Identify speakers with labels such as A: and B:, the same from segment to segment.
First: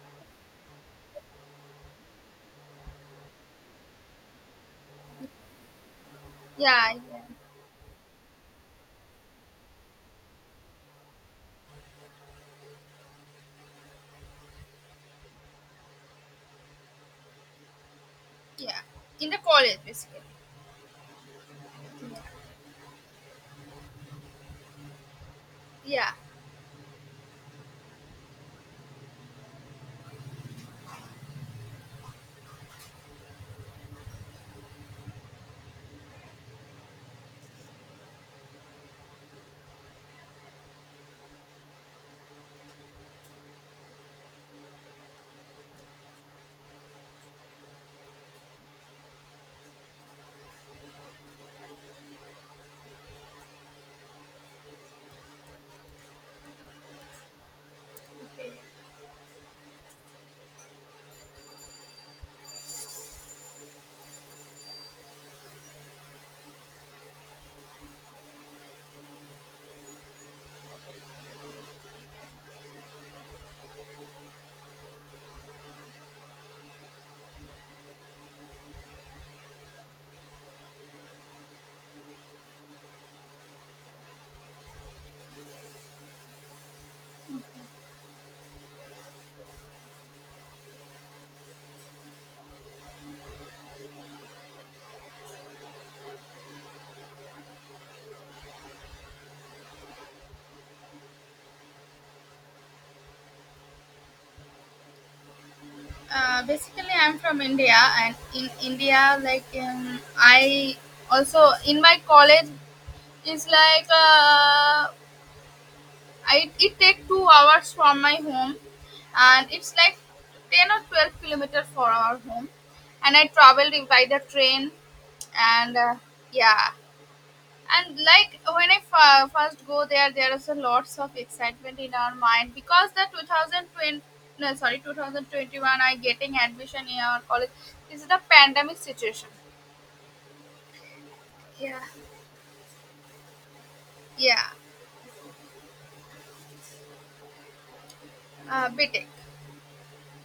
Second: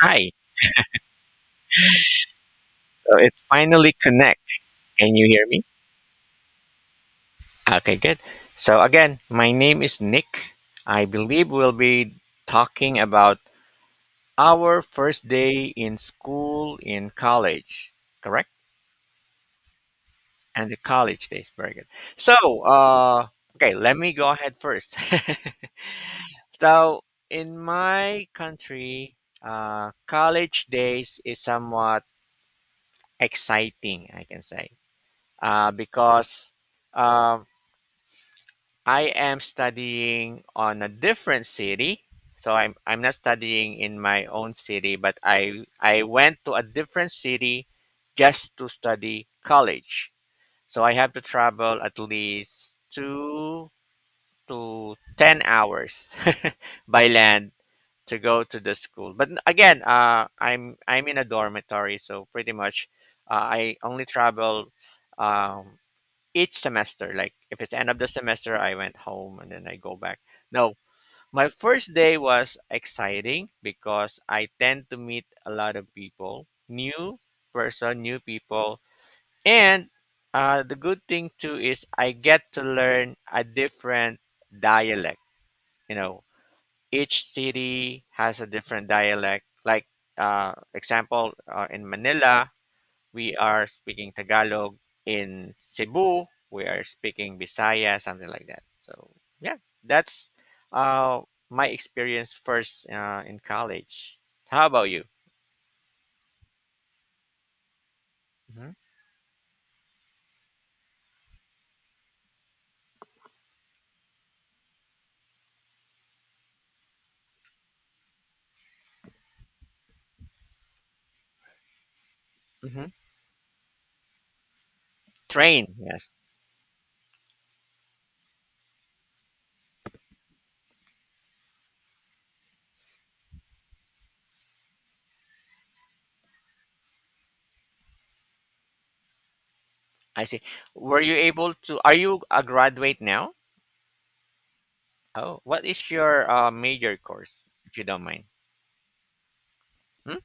A: Hi. So it finally connect. Can you hear me?
B: Yeah, yeah,
A: Okay, good. So again, my name is Nick. I believe we'll be talking about our first day in school in college, correct?
B: yeah. In the college, basically.
A: And the college days. Very good. So, uh, okay, let me go ahead first.
B: Yeah.
A: So, in my country, college days is somewhat exciting, I can say, because um I am studying on a different city. So I'm not studying in my own city, but I went to a different city just to study college. So I have to travel at least 2 to 10 hours by land to go to the school. But again, I'm in a dormitory, so pretty much I only travel um, each semester. Like if it's end of the semester, I went home and then I go back. No, my first day was exciting because I tend to meet a lot of people, new person, new people, and the good thing too is I get to learn a different dialect. You know, each city has a different dialect. Like example, in Manila, we are speaking Tagalog in Cebu. We are speaking Bisaya, something like that. So yeah, that's uh, my experience first in college. How about you?
B: Basically, I'm from India, and in
A: Hmm.
B: India, like I also in my college is like I it take 2 hours from my home, and it's like 10 or 12 kilometer for our home,
A: Hmm.
B: and I traveled by the train, and
A: Train, yes.
B: yeah, and like when I first go there is a lots of excitement in our mind because the 2020, no, sorry, 2021 I getting admission in our college. This is the pandemic situation.
A: I see. Were you able
B: Yeah.
A: to? Are you a graduate now?
B: Yeah.
A: Oh, what is your major course, if you don't mind?
B: Btech.
A: Hmm?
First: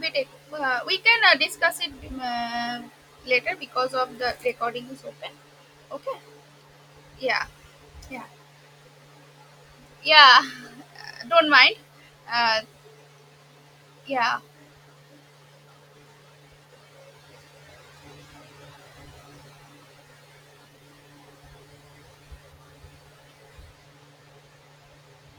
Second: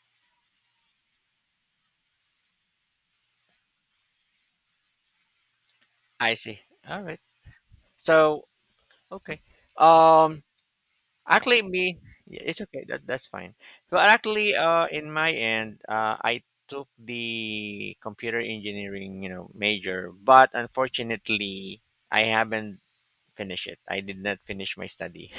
B: Btech, we can discuss it uh, later because of the recording is open. Okay.
A: I see. All right.
B: Yeah. Yeah.
A: So okay.
B: Yeah.
A: Um,
B: Don't
A: Actually,
B: mind.
A: me, yeah,
B: uh,
A: it's okay. That's fine. But
B: yeah.
A: actually, in my end, I took the computer engineering, major, but unfortunately, I haven't finished it. I did not finish my study.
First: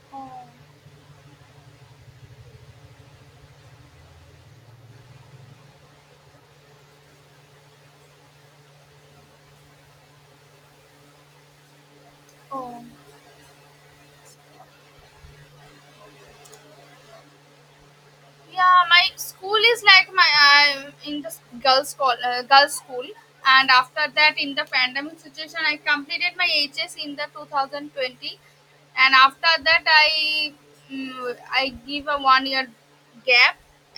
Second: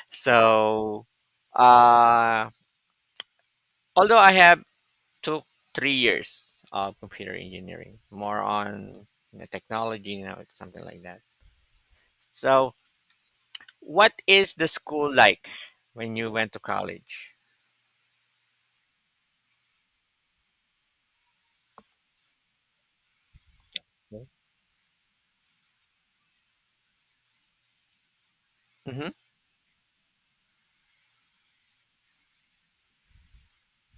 B: Oh.
A: so, uh, although I have took 3 years of computer engineering, more on technology, something like that. So,
B: Oh.
A: what is the school like when you went to college?
B: Yeah, my school is like my I'm in the girls call girls school, and after that in the pandemic situation, I completed my HS in the 2020.
A: Mm-hmm.
B: And after that I give a one year gap,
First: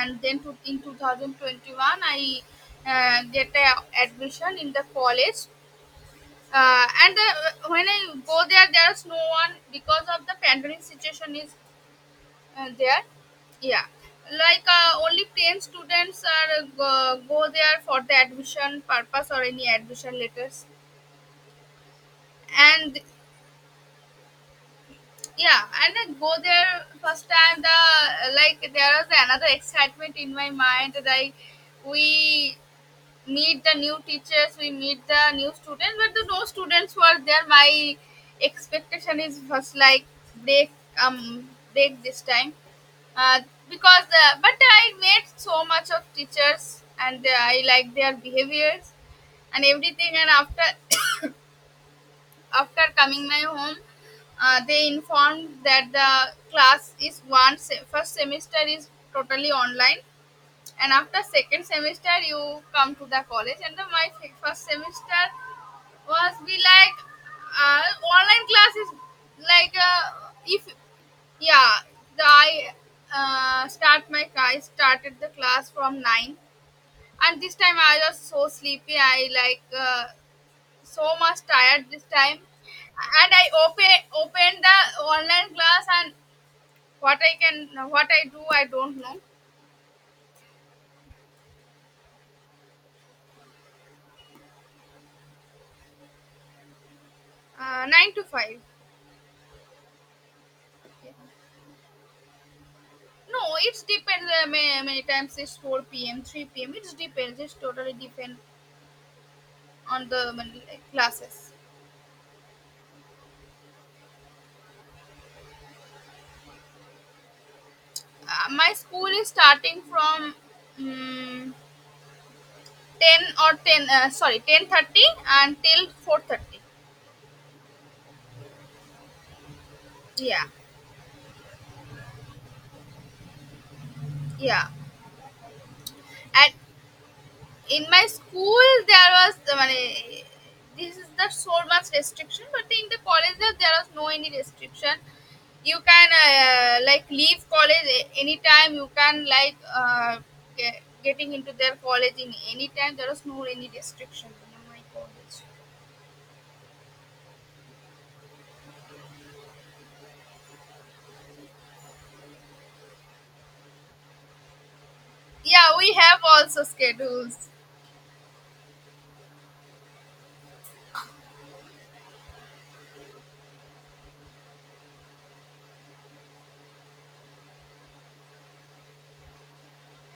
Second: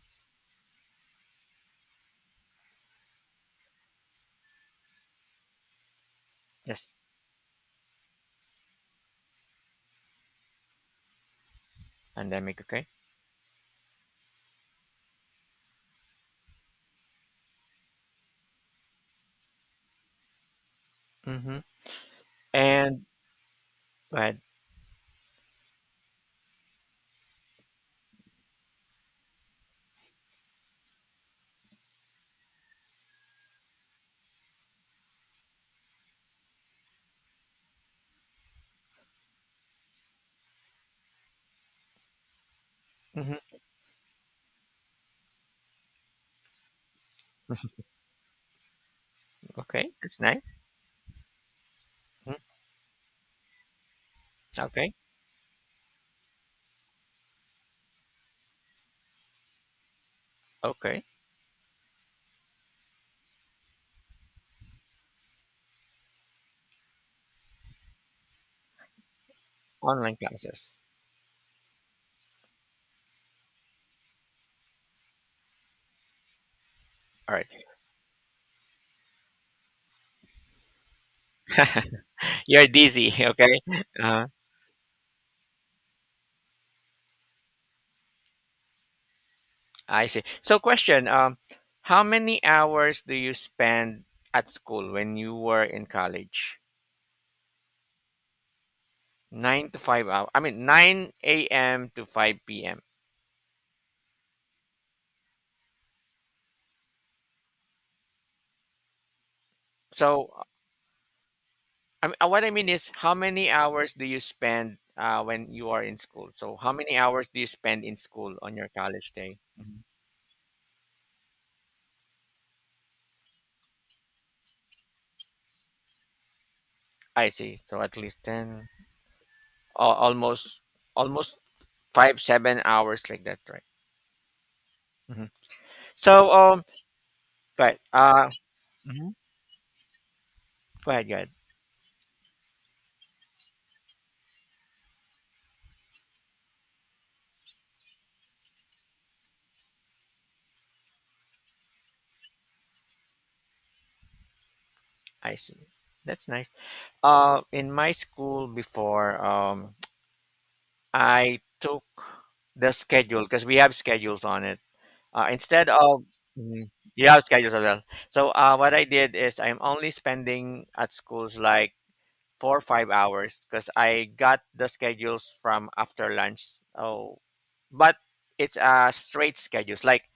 B: and then to, in 2021 I get a admission in the college. Uh,
A: Yes.
B: and uh, when I go there, there's no one because of the pandemic situation is
A: Pandemic. Okay.
B: there. Yeah, like only plain students are go there for the admission purpose or any admission letters.
A: Mm-hmm.
B: And
A: And right.
B: yeah, and then go there first time the like there was another excitement in my mind, like we meet the new teachers, we meet the new students, but the no students were there. My expectation is first, like, break um break this time,
A: Mm-hmm.
B: uh, because, but I made so much of teachers, and I like their behaviors and
A: Okay.
B: everything.
A: That's
B: And
A: nice.
B: after
A: Hmm.
B: after coming my home, they
A: Okay.
B: informed that the class is first semester is totally online. And
A: Okay.
B: after second semester you come to the college, and first semester was be like uh, online class is like
A: Online
B: if.
A: classes.
B: Yeah, I start my class. I started the class from 9,
A: All
B: and
A: right.
B: this time I was so sleepy. I like so much tired this time,
A: You're dizzy.
B: and I
A: Okay.
B: open
A: Uh,
B: opened the online class, and what I do I don't know.
A: I see. So, question. How many hours do you spend at school when you were in college?
B: 9 to 5.
A: 9 to 5 hours. I mean, 9 a.m. to 5 p.m.
B: No, it depends. Many, many times it's 4 p.m., 3 p.m. It depends. It's totally depend on the
A: So,
B: classes.
A: I mean, what I mean is, how many hours do you spend when you are in school? So, how many hours do you spend in school on your
B: My school
A: college
B: is
A: day?
B: starting from. mm 10 or 10, sorry, 10:30 until 4:30.
A: I see. So at least ten, al-
B: Yeah,
A: almost, almost five, 7 hours like that, right?
B: yeah.
A: Hmm. So,
B: And
A: go ahead.
B: in my school there was মানে,
A: Go
B: this is
A: ahead, go
B: the
A: ahead.
B: so much restriction. But in the college there was no any restriction. You can like leave college anytime. You can like uh, getting into their college in any time. There was no any restriction in my
A: I
B: college.
A: see. That's nice. In my school before, I took the schedule because we have schedules on it. Instead
B: Yeah, we
A: of.
B: have also
A: Mhm. You
B: schedules.
A: schedules as well. So what I did is I'm only spending at schools like 4 or 5 hours because I got the schedules from after lunch. Oh, but it's a straight schedules. Like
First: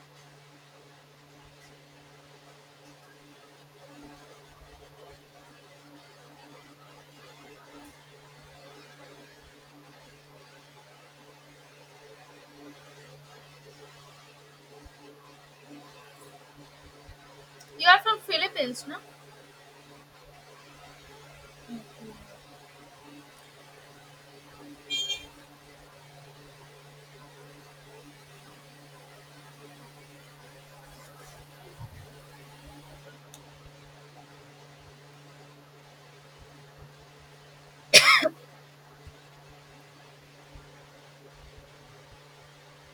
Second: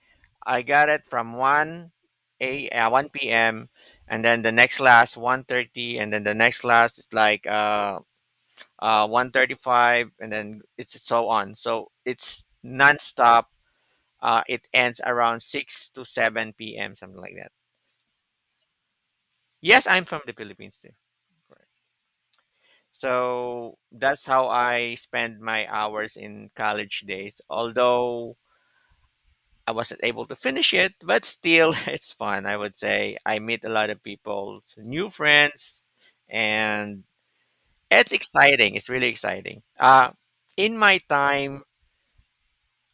A: I got it from one a 1 p.m. and then the next class 1:30, and then the next class is like 1:35, and then it's so on. So it's nonstop it ends around 6 to 7 p.m., something like that.
B: You are from Philippines, no?
A: Yes, I'm from the Philippines too. Correct. So that's how I spend my hours in college days. Although I wasn't able to finish it, but still it's fun. I would say I meet a lot of people, new friends, and it's exciting. It's really exciting. In my time,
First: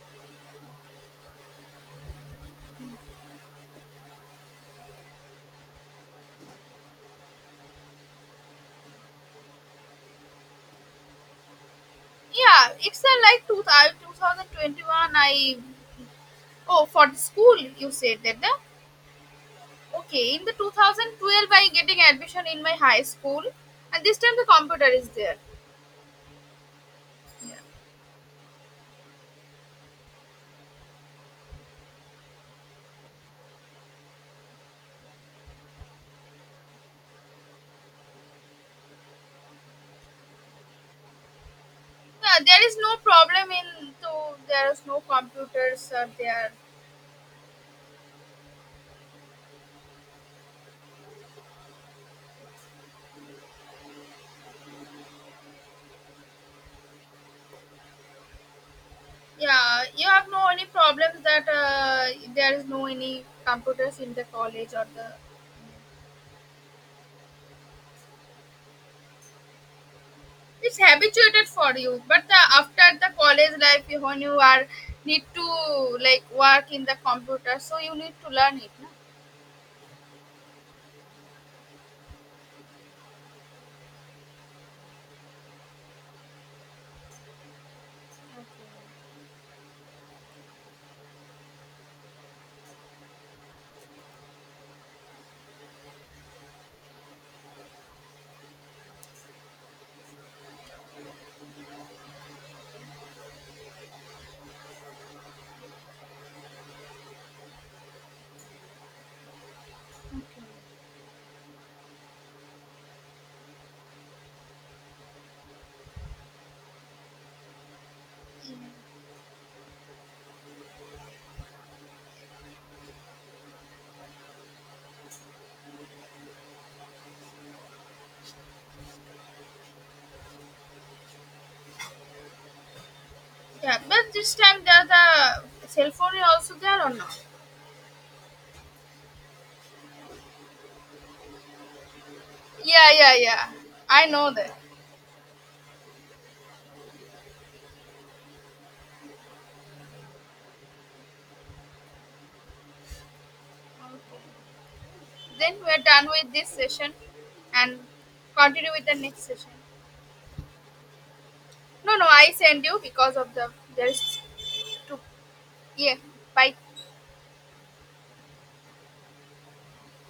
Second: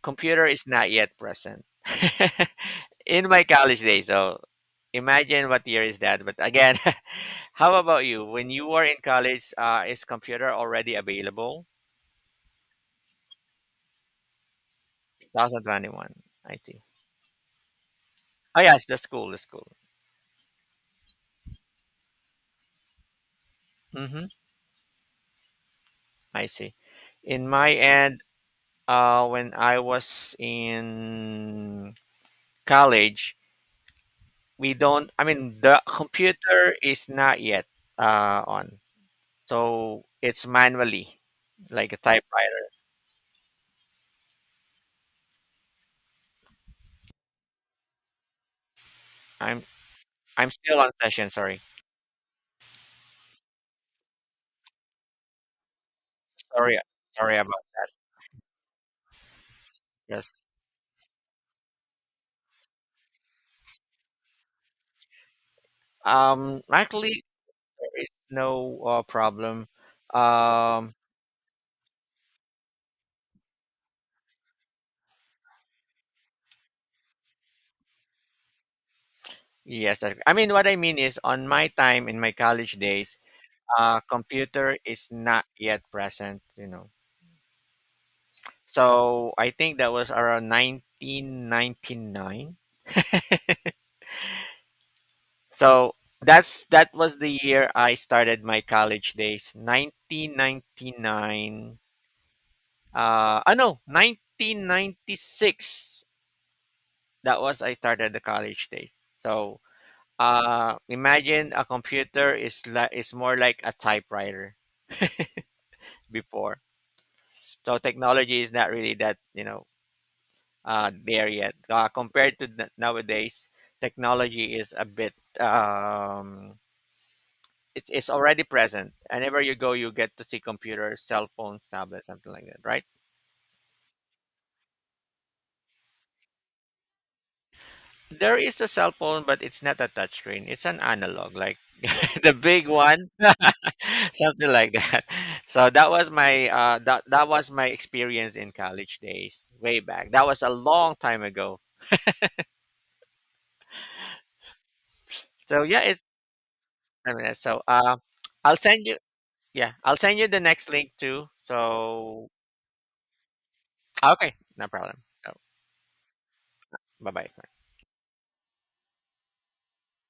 A: computer is not yet present. In my college days, so imagine what year is that. But again, how about you? When you were in college, is computer already available?
B: Yeah, it's like two 2021. I
A: 2021, I see.
B: Oh, for the school you said that the
A: Oh yes, the school, the school.
B: okay, in the 2012 I getting admission in my high school, and this
A: Mm-hmm.
B: time the computer is there.
A: I see. In my end, when I was in college, we don't. I mean, the computer is not yet on, so it's manually, like a
B: Yeah,
A: typewriter.
B: there is no problem in, so there is no computers are there.
A: I'm I'm still on session. Sorry, sorry, sorry about
B: Yeah, you have
A: this.
B: no any problems that, there is no any computers in the college or the.
A: Actually, there is no problem.
B: It's
A: Um,
B: habituated for you, but after the college life, when you are need to like work in the computer, so you need to learn it. No?
A: yes, I mean what I mean is on my time in my college days, computer is not yet present. You know, so I think that was around 1999. So that was the year I started my college days, 1999. I know, 1996. That was I started the college days. So imagine a computer is is more like a typewriter before. So technology is not really that there yet compared to nowadays. Technology is a bit. Um, it's it's already present. Whenever you go, you get to see computers, cell phones, tablets, something like that, right?
B: Yeah, but this time there the cell phone is also there or not?
A: There is a cell phone, but it's not a touchscreen. It's an analog, like the big
B: Yeah,
A: one,
B: yeah, yeah. I know that.
A: something like that. So that was my that was my experience in college days, way back. That was a long time ago.
B: Okay. Then
A: So yeah,
B: we're
A: it's
B: done with this session
A: I mean, so
B: and
A: I'll
B: continue with
A: send
B: the
A: you.
B: next session.
A: Yeah, I'll send you the next link too.
B: No, no,
A: So
B: I send you because of the, there is
A: okay, no problem.
B: to.
A: So
B: Yeah. Bye.
A: bye bye.